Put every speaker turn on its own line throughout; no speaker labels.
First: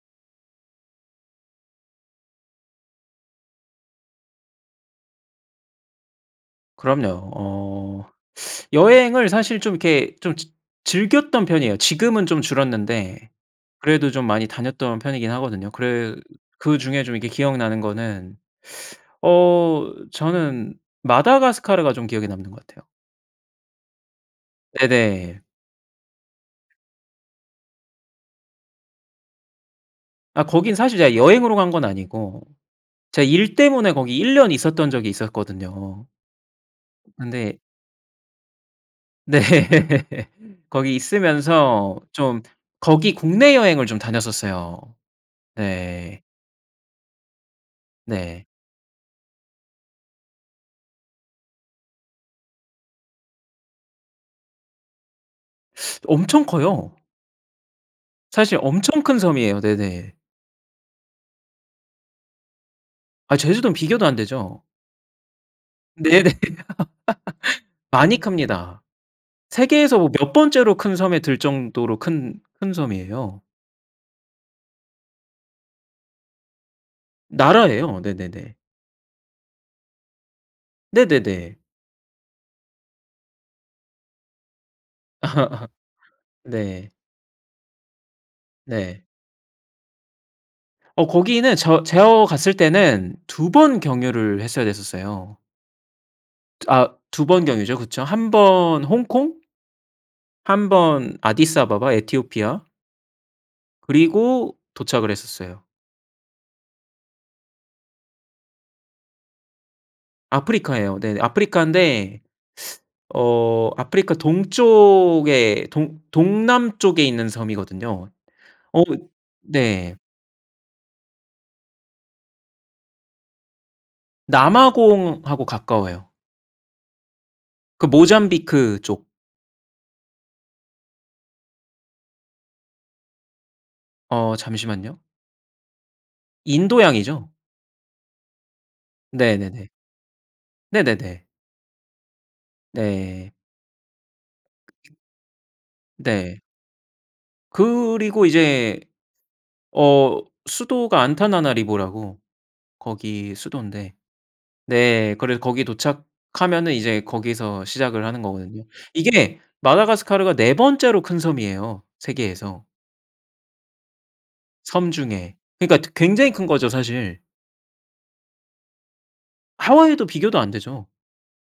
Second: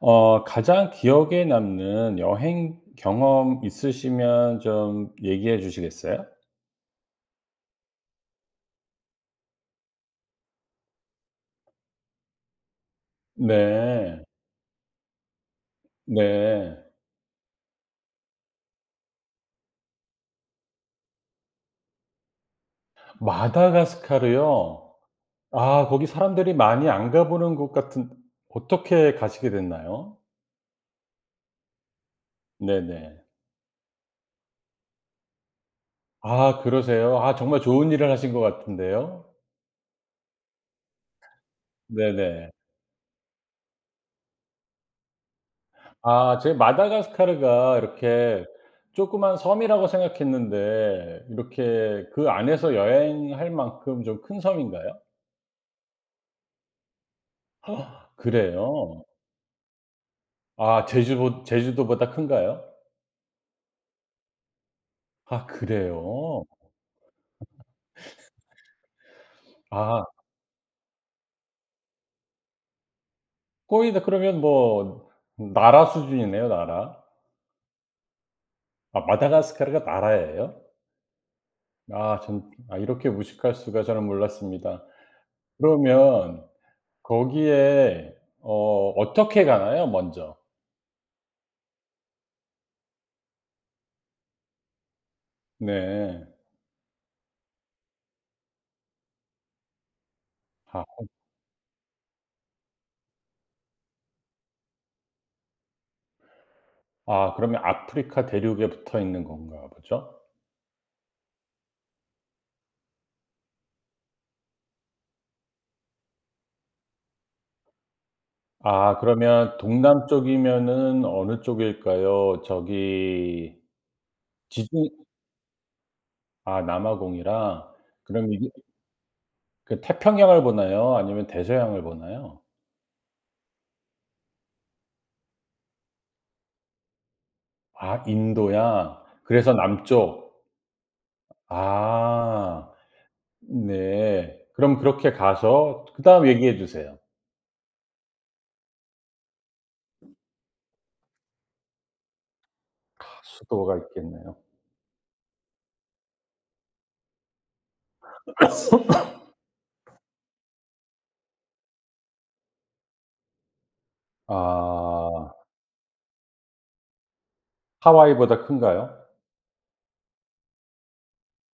어. 가장 기억에 남는 여행 경험 있으시면 좀 얘기해 주시겠어요?
그럼요. 어. 여행을 사실 좀 이렇게 좀 즈 즐겼던 편이에요. 지금은 좀 줄었는데 그래도 좀
네.
많이 다녔던 편이긴 하거든요. 그래
네.
그중에 좀 이렇게 기억나는 거는 어 저는 마다가스카르가 좀 기억에 남는 것 같아요.
마다카스카르요?
네네.
아 거기 사람들이 많이 안 가보는 곳 같은 어떻게 가시게 됐나요?
아 거긴 사실 제가 여행으로 간 건 아니고
네네.
제 일 때문에 거기 1 년 있었던 적이 있었거든요.
아 그러세요. 아
네.
정말 좋은 일을 하신 것 같은데요.
네. 거기 있으면서 좀
네네.
거기 국내 여행을 좀 다녔었어요. 네.
아 제가 마다가스카르가 이렇게
네.
조그만 섬이라고 생각했는데 이렇게 그 안에서 여행할 만큼 좀 큰 섬인가요?
엄청 커요. 사실 엄청
그래요?
큰 섬이에요. 네네.
아 제주보 제주도보다 큰가요?
아 제주도는 비교도 안 되죠.
아
네네.
그래요?
많이 큽니다. 세계에서
아.
뭐 몇 번째로 큰 섬에 들 정도로 큰 큰 섬이에요.
거의 다 그러면 뭐 나라 수준이네요 나라.
나라예요. 네네네.
아 마다가스카르가 나라예요?
네네네.
아 참 아 이렇게 무식할 수가. 저는 몰랐습니다. 그러면
네.
거기에 어
네.
어떻게 가나요 먼저.
어 거기는 저 제어 갔을 때는 2 번 경유를 했어야 됐었어요.
네.
저 아 2 번 경유죠. 그쵸. 1 번 홍콩 1
아하.
번 아디스아바바 에티오피아. 그리고 도착을 했었어요.
아 그러면 아프리카 대륙에 붙어 있는 건가 보죠?
아프리카예요. 네 아프리카인데 어 아프리카 동쪽에 동 동남쪽에 있는 섬이거든요. 어
아 그러면
네.
동남쪽이면 어느 쪽일까요? 저기 지주
남아공 하고 가까워요.
아 남아공이라
그
그럼 이게
모잠비크 쪽.
그 태평양을 보나요 아니면 대서양을 보나요?
어 잠시만요. 인도양이죠.
아 인도양. 그래서
네네네.
남쪽.
네네네.
아
네.
네. 그럼
그쵸.
그렇게 가서 그다음
네.
얘기해 주세요.
그리고 이제 어 수도가 안타나나리보라고
카.
거기
수도가
수도인데
있겠네요.
네 그래서 거기 도착하면은 이제 거기서 시작을 하는 거거든요. 이게 마다가스카르가 4 번째로 큰 섬이에요 세계에서. 섬
아.
중에. 그니까 드 굉장히 큰 거죠 사실.
하와이보다 큰가요?
하와이도 비교도 안 되죠.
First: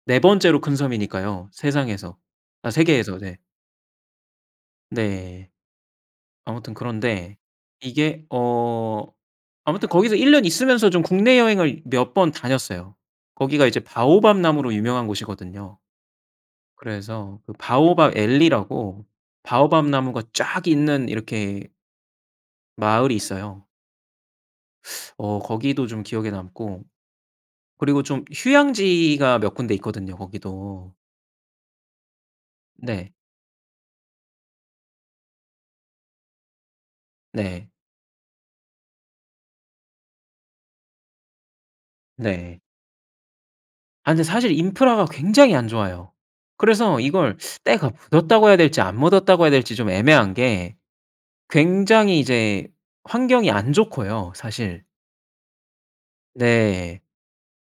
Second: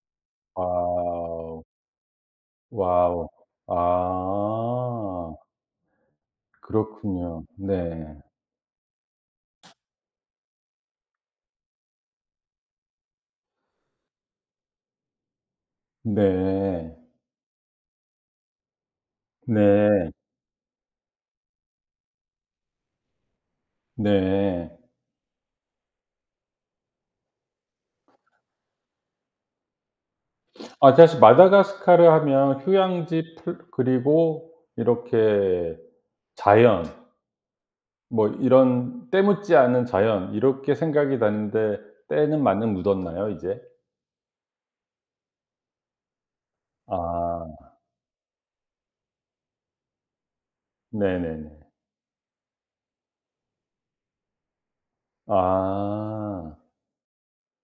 4 번째로 큰 섬이니까요
와우.
세상에서 아 세계에서
와우.
네.
아.
네. 아무튼 그런데
그렇군요. 네.
이게 어 아무튼 거기서 1 년 있으면서 좀 국내 여행을 몇 번 다녔어요. 거기가 이제 바오밥 나무로 유명한 곳이거든요.
네.
그래서 그 바오밥 앨리라고 바오밥
네.
나무가 쫙 있는 이렇게 마을이 있어요.
네.
어 거기도 좀 기억에 남고. 그리고 좀 휴양지가 몇 군데 있거든요 거기도.
아. 그래서 마다가스카르 하면
네.
휴양지 풀 그리고 이렇게 자연
네.
뭐 이런 때 묻지 않은 자연 이렇게 생각이 나는데 때는
네.
많이 묻었나요, 이제?
아 근데 사실 인프라가 굉장히 안 좋아요. 그래서 이걸
아.
때가 묻었다고 해야 될지 안 묻었다고 해야 될지 좀 애매한 게
네네네.
굉장히 이제 환경이 안 좋고요 사실.
아.
네.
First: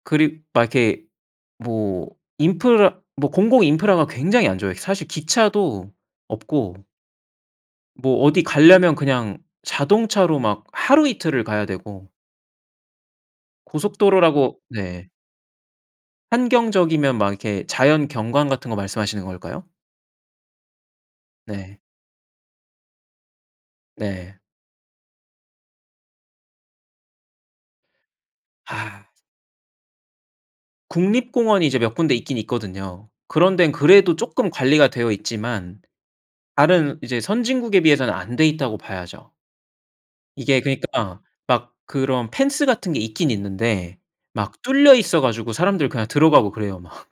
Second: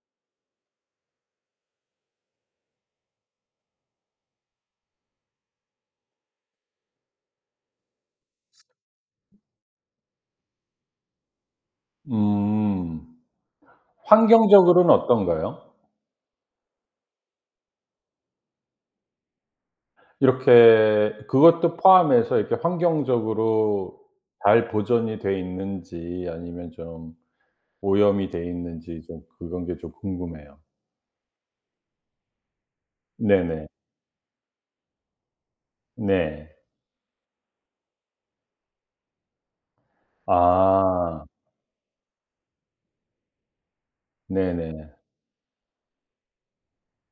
그리 막 이렇게 뭐 인프라 뭐 공공 인프라가 굉장히 안 좋아요. 사실 기차도 없고 뭐 어디 가려면 그냥 자동차로 막 하루 이틀을 가야 되고
음.
고속도로라고
환경적으로는
네.
어떤가요?
환경적이면 막 이렇게 자연 경관 같은 거 말씀하시는 걸까요?
이렇게 그것도
네.
포함해서 이렇게 환경적으로
네.
잘 보존이 돼 있는지 아니면 좀 오염이 돼 있는지
아.
좀 그런 게 좀 궁금해요.
국립공원이 이제 몇 군데 있긴 있거든요. 그런
네네.
데는 그래도 쪼끔 관리가 되어 있지만
네.
다른 이제 선진국에 비해서는 안 돼 있다고 봐야죠. 이게 그니까
아.
막 그런 펜스 같은 게 있긴 있는데 막 뚫려
네네.
있어 가지고 사람들 그냥 들어가고 그래요 막.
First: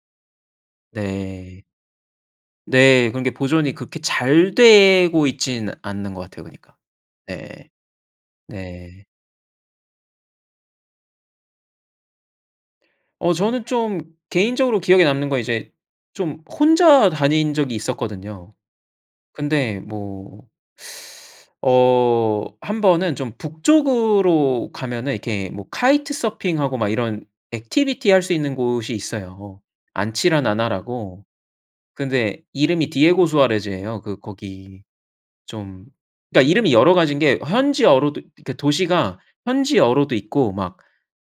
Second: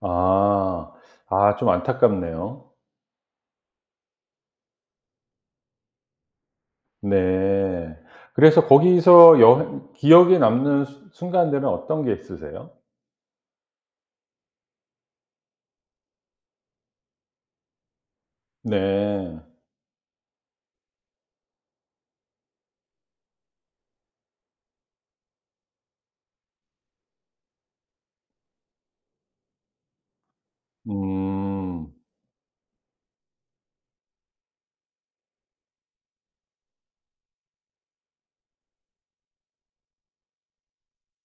아. 아.
네.
좀 안타깝네요.
네. 그런 게 보존이 그렇게 잘 되고 있지는 않는 것 같아요 그니까. 네.
네. 그래서
네.
거기서 여행 기억에 남는 수 순간들은 어떤 게 있으세요?
어. 저는 좀 개인적으로 기억에 남는 건 이제 좀 혼자 다닌 적이 있었거든요.
네.
근데 뭐 어 한번은 좀 북쪽으로 가면은 이렇게 뭐 카이트 서핑하고 막 이런 activity 할 수 있는 곳이 있어요. 안치라나나라고.
음.
근데 이름이 디에고수아레즈예요. 이 거기 좀 그니까 이름이 여러 가지인 게 현지어로도 그니까 도시가 현지어로도 있고 막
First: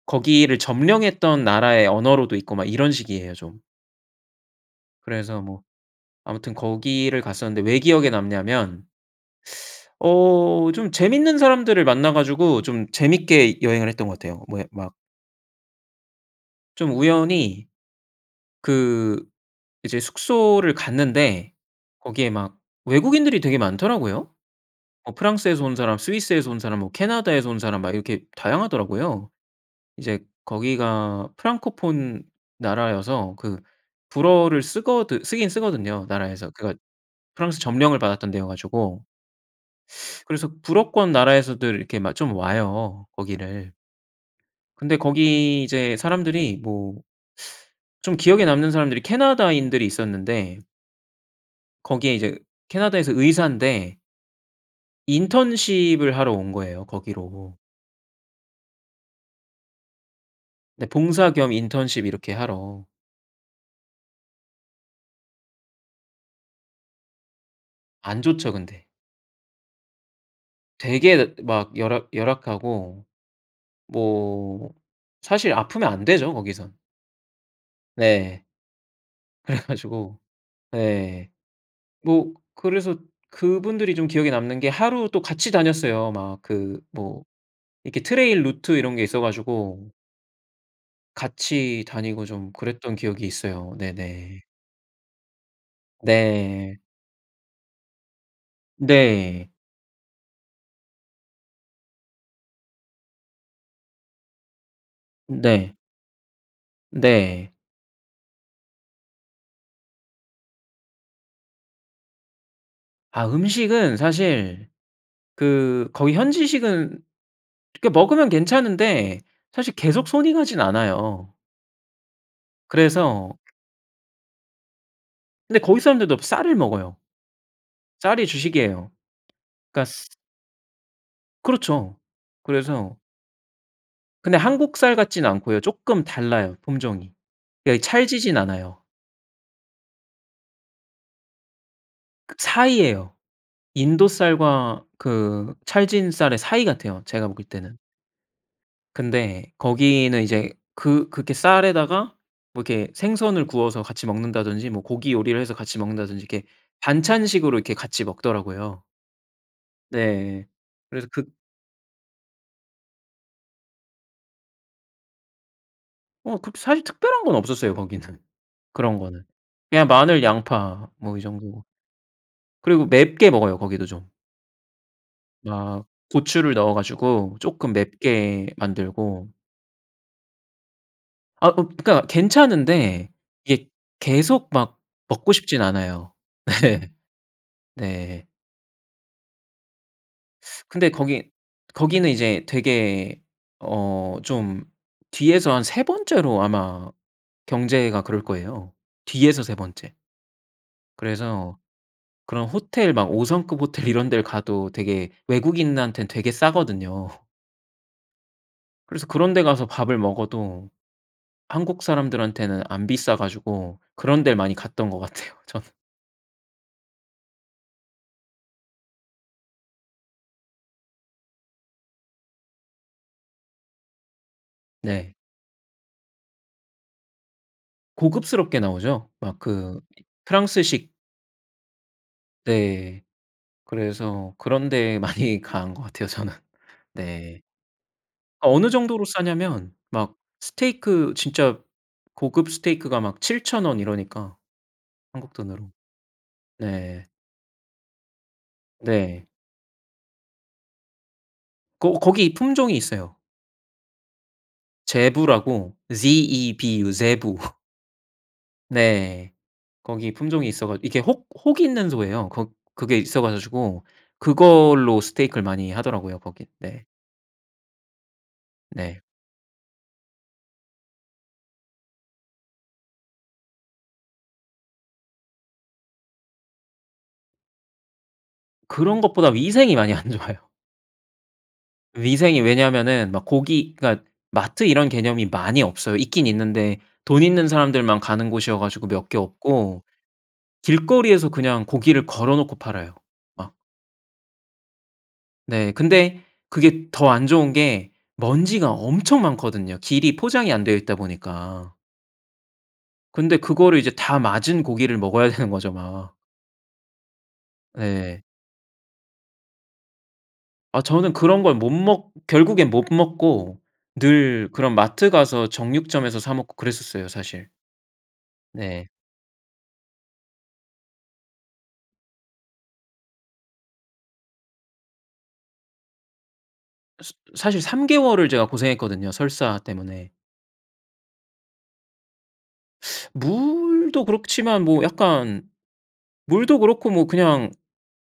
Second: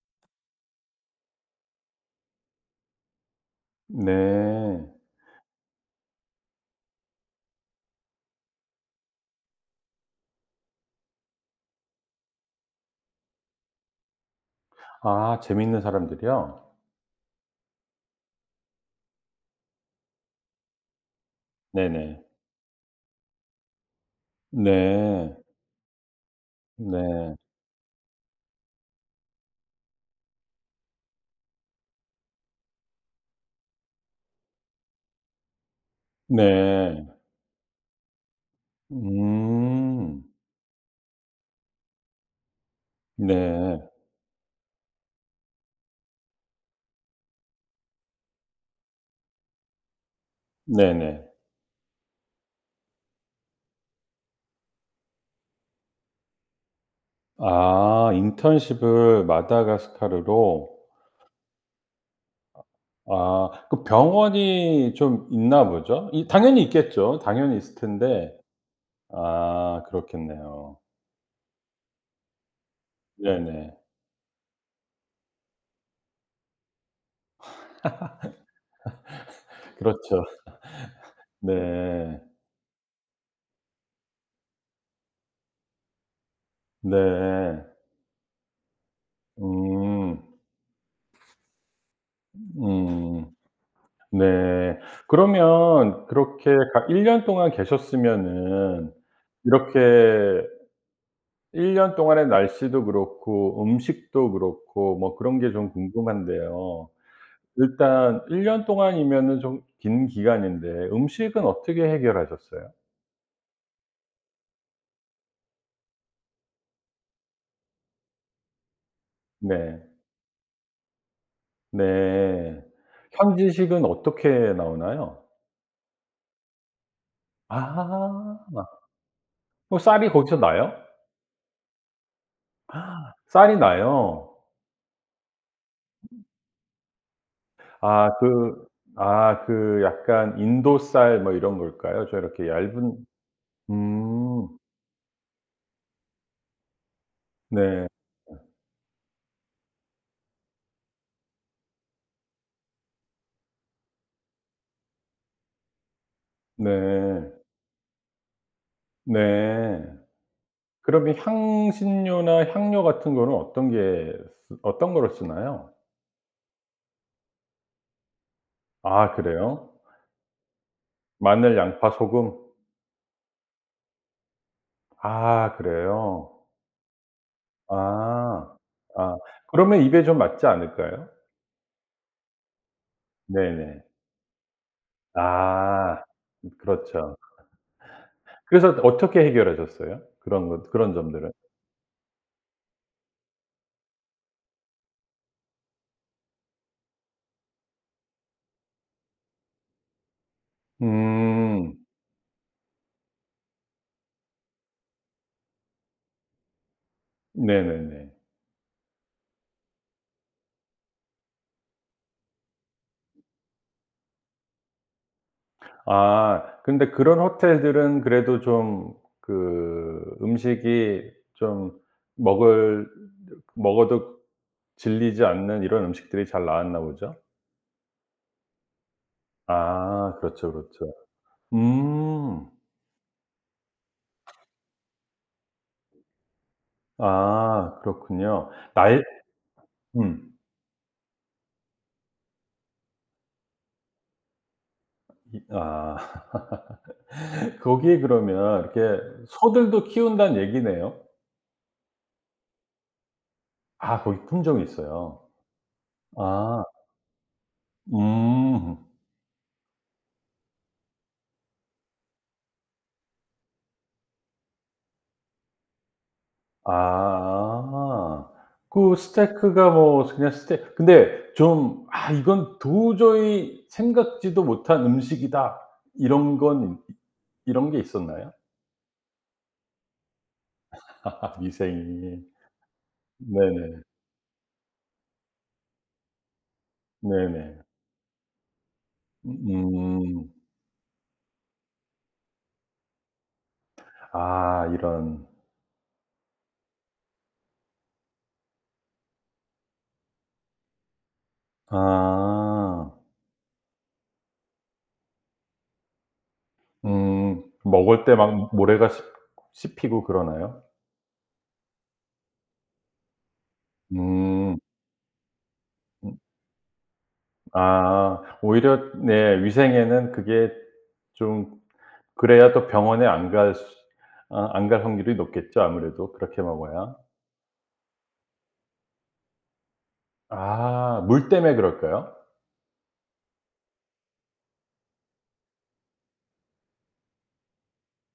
거기를 점령했던 나라의 언어로도 있고 막 이런 식이에요 좀.
네.
그래서 뭐 아무튼 거기를 갔었는데 왜 기억에 남냐면 어 좀 재밌는 사람들을 만나 가지고 좀 재밌게 여행을 했던 것 같아요. 뭐 예 막
아. 재밌는 사람들이요?
좀 우연히 그 이제 숙소를 갔는데
네네.
거기에 막 외국인들이 되게 많더라고요. 어
네.
프랑스에서 온 사람 스위스에서 온 사람 뭐
네.
캐나다에서 온 사람 막 이렇게 다양하더라고요. 이제 거기가 프랑코폰 나라여서 그 불어를 쓰거든 쓰긴 쓰거든요 나라에서. 그러니까
네.
프랑스 점령을 받았던 데여가지고.
음.
그래서 불어권 나라에서들 이렇게 막 좀 와요 거기를.
네.
근데 거기 이제 사람들이 뭐 좀 기억에 남는 사람들이 캐나다인들이 있었는데
네네.
거기에 이제 캐나다에서 의사인데 인턴십을 하러 온 거예요 거기로.
아. 인턴십을 마다가스카르로.
네. 봉사 겸 인턴십을 이렇게 하러.
아 아. 그 병원이 좀 있나 보죠? 이 당연히 있겠죠. 당연히 있을
안
텐데.
좋죠 근데.
아. 그렇겠네요.
되게 막 열악 -열악하고.
네네.
뭐 사실 아프면 안 되죠 거기선. 네. 그래가지고
그렇죠.
예
네.
뭐 그래서 그분들이 좀 기억에 남는 게 하루 또 같이 다녔어요. 막 그 뭐
네.
이렇게 트레일 루트 이런 게 있어 가지고
음.
같이 다니고 좀 그랬던 기억이
음.
있어요. 네네.
네. 그러면 그렇게
네.
가 1 년 동안 계셨으면은
네.
이렇게 1 년 동안의 날씨도 그렇고 음식도 그렇고 뭐 그런 게 좀
네.
궁금한데요.
네.
일단 1 년 동안이면은 좀 긴 기간인데 음식은 어떻게 해결하셨어요?
아 음식은 사실 그 거기 현지식은 그렇게 먹으면 괜찮은데 사실
네.
계속 손이 가지는 않아요.
네.
그래서
현지식은 어떻게 나오나요?
그런데 거기 사람들도 쌀을 먹어요. 쌀이
아.
주식이에요.
어
그러니까
쌀이 거기서 나요?
그렇죠. 그래서
쌀이 나요?
근데 한국 쌀 같지는 않고요. 쪼끔 달라요 품종이. 그러니까
아.
찰지진
그
않아요.
아 그 약간 인도 쌀 뭐 이런 걸까요? 저
그
이렇게 얇은
사이예요. 인도
음.
쌀과 그 찰진 쌀의 사이 같아요 제가 먹을 때는.
네.
근데 거기는 이제 그 그렇게 쌀에다가 뭐 이렇게 생선을 구워서 같이 먹는다든지 뭐 고기 요리를 해서 같이 먹는다든지 이렇게
네.
반찬식으로 이렇게 같이 먹더라고요.
네.
네. 그래서
그러면
그
향신료나 향료 같은 거는 어떤 게 쓰 어떤 걸 쓰나요?
어. 그렇게 사실 특별한 건 없었어요 거기는. 그런
아
거는.
그래요?
그냥 마늘 양파 뭐 이
마늘
정도.
양파 소금?
그리고 맵게 먹어요 거기도 좀.
아.
아.
그래요?
고추를 넣어 가지고 쪼끔 맵게
아. 아.
만들고
그러면 입에 좀 맞지 않을까요?
아. 그 그러니까 괜찮은데 이게
네네.
계속 막 먹고 싶진
아.
않아요.
으
예.
그렇죠.
네.
그래서 어떻게 해결하셨어요? 그런 것
근데
그런
거기
점들은?
거기는 이제 되게 어 좀 뒤에서 한 3 번째로 아마 경제가 그럴 거예요. 뒤에서 3 번째. 그래서
음.
그런 호텔 막 5 성급 호텔 이런 데를 가도 되게 외국인한테는 되게 싸거든요.
네네네.
그래서 그런 데 가서 밥을 먹어도 한국 사람들한테는 안 비싸 가지고 그런 데를 많이 갔던 것 같아요 저는.
아 근데 그런 호텔들은 그래도 좀 그 음식이 좀 먹을 먹어도
네.
질리지 않는 이런 음식들이 잘 나왔나 보죠?
고급스럽게 나오죠. 막 그 이
아 그렇죠
프랑스식.
그렇죠. 음.
네. 그래서 그런 데에 많이 간 것 같아요 저는 네.
아 그렇군요.
어느
나에
정도로 싸냐면 막
음.
스테이크 진짜 고급 스테이크가 막 7000 원 이러니까 한국
이
돈으로.
아.
네.
거기에 그러면 이렇게
네.
소들도 키운다는 얘기네요.
고 고기 품종이 있어요.
아 고기 품종이 있어요.
제부라고
아.
ZEBU 제부.
음.
네. 거기 품종이 있어 가 이렇게 혹 혹있는 소예요. 거 그게 있어 가지고 그걸로 스테이크를 많이 하더라고요 거긴. 네.
아. 그
네.
스테이크가 뭐 그냥 스테 근데 좀 '아 이건 도저히 생각지도 못한 음식이다.' 이런 건 이 이런 게 있었나요?
그런 것보다 위생이 많이 안 좋아요.
위생이.
위생이 왜냐하면은 막 고기
네네.
그니까 마트 이런 개념이 많이 없어요. 있긴 있는데 돈 있는
네네.
사람들만 가는 곳이어 가지고 몇 개 없고
으음.
길거리에서 그냥 고기를 걸어놓고 팔아요. 막.
아 이런.
네. 근데 그게 더 안 좋은 게 먼지가 엄청 많거든요. 길이 포장이 안 되어 있다 보니까.
아.
근데 그거를 이제 다 맞은 고기를 먹어야 되는 거죠 막.
음. 먹을 때
예.
막 모래가 씹 씹히고 그러나요?
어 저는 그런 걸 못 먹 결국엔 못 먹고 늘
음.
그런 마트 가서
음.
정육점에서 사 먹고 그랬었어요 사실.
아
네.
오히려 네 위생에는 그게 좀 그래야 더 병원에 안 갈 수 아 안 갈 확률이 높겠죠 아무래도 그렇게 먹어야.
스 사실 3 개월을 제가 고생했거든요 설사 때문에.
아 물 때문에 그럴까요?
물도 그렇지만 뭐 약간 물도 그렇고 뭐 그냥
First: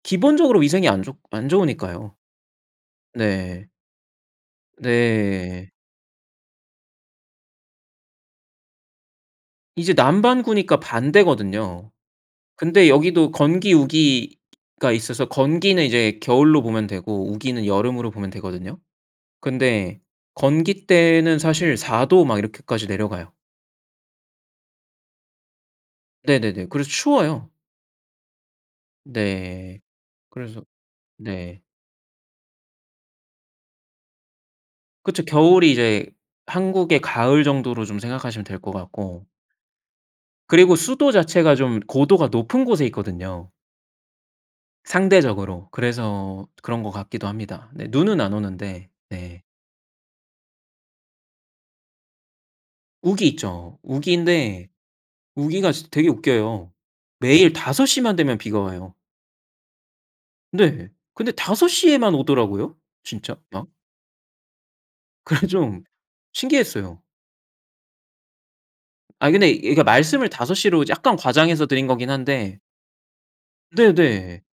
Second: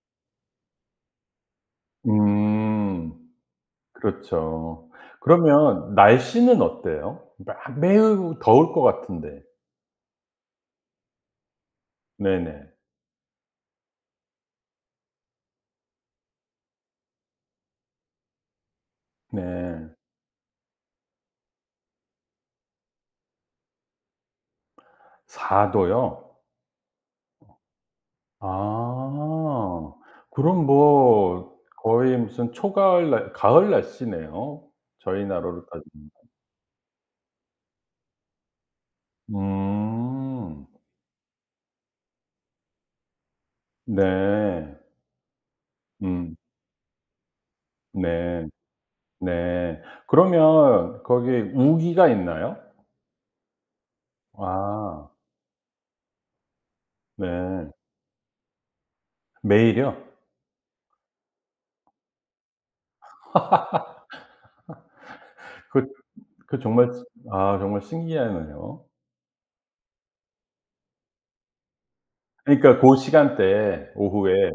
기본적으로 위생이 안 좋 안 좋으니까요.
음.
네.
그렇죠.
네.
그러면 날씨는 어때요? 마 매우 더울 것 같은데.
이제 남반구니까 반대거든요.
네네.
근데 여기도 건기, 우기가 있어서 건기는 이제 겨울로 보면 되고 우기는 여름으로 보면 되거든요.
네.
근데 건기 때는 사실 4 도 막 이렇게까지 내려가요.
4 도요?
네네네. 그래서 추워요.
어.
네.
아.
그래서
그럼 뭐
네.
거의 무슨 초가을 날 가을 날씨네요.
그쵸.
저희나라로
겨울이 이제
따지면.
한국의 가을 정도로 좀 생각하시면 될 것 같고
음.
그리고 수도 자체가 좀 고도가 높은 곳에 있거든요.
네.
상대적으로.
음.
그래서 그런 것 같기도 합니다. 네 눈은 안
네.
오는데 네.
네. 그러면 거기에 우기가 있나요?
우기 있죠. 우기인데
아.
우기가 진 되게 웃겨요. 매일
네.
5 시만 되면 비가 와요.
매일요?
네. 근데 5 시에만 오더라고요 진짜 막. 그래서 좀
그 그 정말
신기했어요.
아 정말 신기하네요.
아 근데 이 말씀을 5 시로 이제 약간 과장해서 드린 거긴 한데
그러니까 고 시간대에
네네.
오후에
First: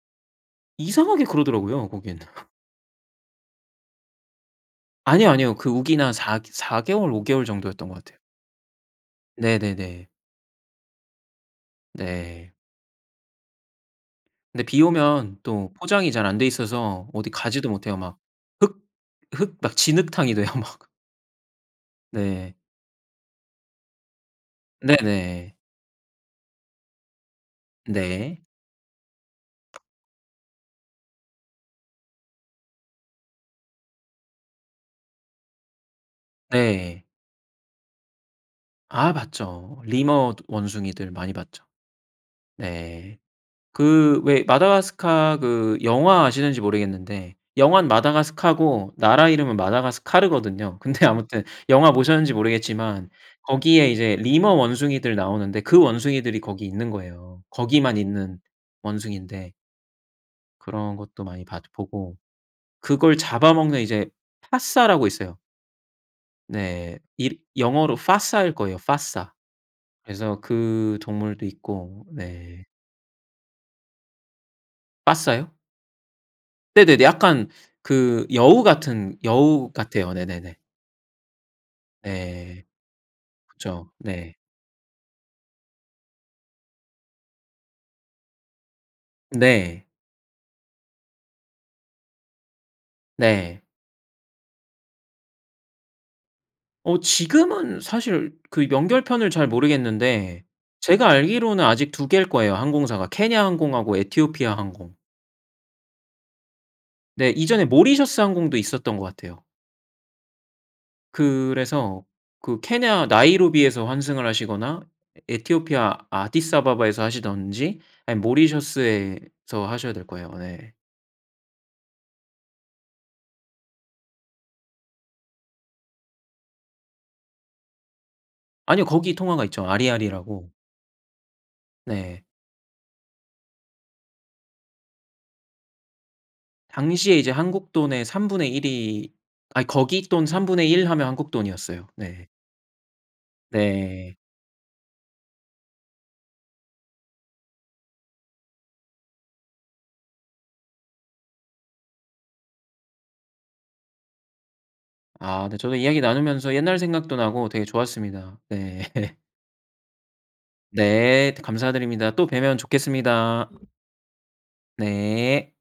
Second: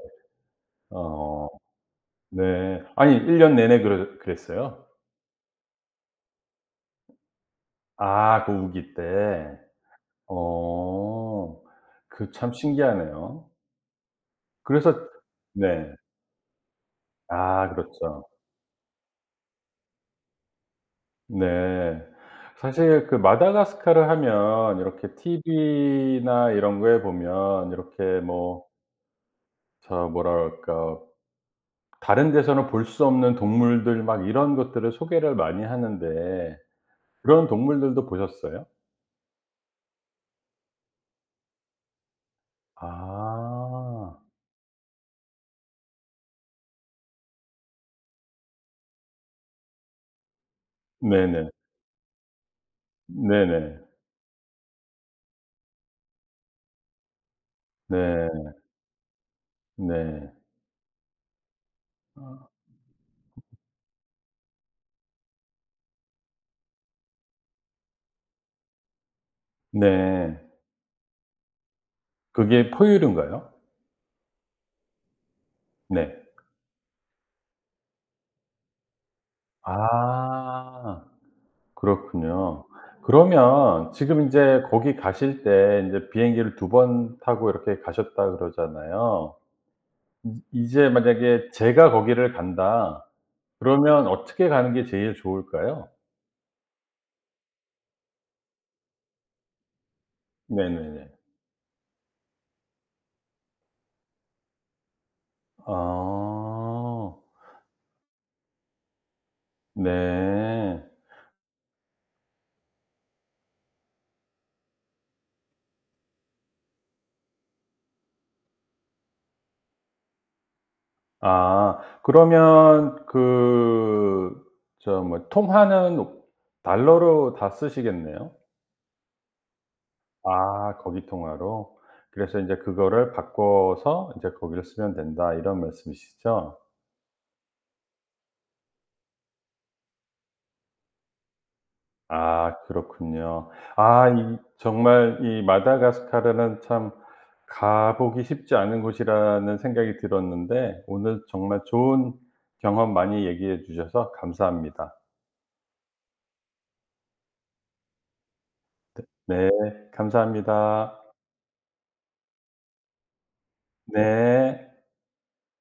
이상하게
어.
그러더라고요 거긴.
네 아니 1 년 내내 그러 그랬어요?
아니요 아니요. 그 우기나 4 개 4 개월 5 개월 정도 였던 것 같아요.
아 그 우기 때.
네네네.
어. 그 참
네.
신기하네요.
네 비
그래서
오면 또
네.
포장이 잘 안 돼 있어서 어디 가지도
아
못해요. 막
그렇죠.
흙 흙 막 진흙탕이 돼요 막.
네.
네.
사실 그 마다가스카르 하면 이렇게
네네.
티브이나 이런 거에 보면 이렇게
네.
뭐 저 뭐라 그럴까. 다른 데서는 볼 수 없는 동물들 막 이런 것들을 소개를 많이 하는데
네.
그런 동물들도 보셨어요?
아 봤죠. 리머 원숭이들 많이 봤죠. 네.
아.
그 왜 마다스카 그 영화 아시는지 모르겠는데 영화는 마다가스카고 나라 이름은 마다가스카르거든요. 근데 아무튼
네네.
영화 보셨는지 모르겠지만
네네.
거기에 이제 리머 원숭이들 나오는데 그 원숭이들이 거기 있는 거예요. 거기만 있는
네.
원숭이인데
네.
그런 것도 많이 봤 보고
아.
그걸 잡아먹는 이제 파사라고 있어요. 네 일 영어로 빠사일 거에요 빠사. 그래서
네.
그 동물도 있고. 네.
그게 포유류인가요?
빠사요?
네.
네네네. 약간 그 여우 같은 여우 같아요. 네네네.
아. 그렇군요.
네. 그쵸.
그러면 지금
네.
인제 "거기 가실 때 인제 비행기를 2 번 타고 이렇게 가셨다."고 그러잖아요.
네.
음 이제 만약에 "제가 거기를 간다."
네.
그러면 어떻게 가는 게 제일 좋을까요?
어 지금은 사실 그 이 연결 편을 잘 모르겠는데 제가
네네네.
알기로는 아직 2 개일 거예요 항공사가. 케냐 항공하고 에티오피아 항공.
아.
네. 이전에 모리셔스 항공도 있었던 것 같아요.
네.
그래서 그 케냐 나이로비에서 환승을 하시거나 에 에티오피아 아디스아바바에서 하시든지 아니면 모리셔스에서 하셔야 될 거예요 네.
아 그러면 그 저 뭐 통화는 달러로 다 쓰시겠네요.
아니요 거기 통화가 있죠. 아리알이라고.
아 거기 통화로.
네.
그래서 인제 "그거를 바꿔서 인제 거기를 쓰면 된다." 이런 말씀 이시죠?
당시에 이제 한국 돈의 1/3 이 아니 거기 돈 1/3 하면 한국 돈이었어요. 네.
아 그렇군요. 아
네.
이 정말 이 마다가스카르는 참 가 보기 쉽지 않은 곳이라는 생각이 들었는데 오늘 정말 좋은 경험 많이 얘기해 주셔서 감사합니다.
아 네. 저도 이야기 나누면서 옛날 생각도 나고 되게 좋았습니다. 네.
다 네. 감사합니다.
네 감사드립니다. 또 뵈면 좋겠습니다.
네.
네.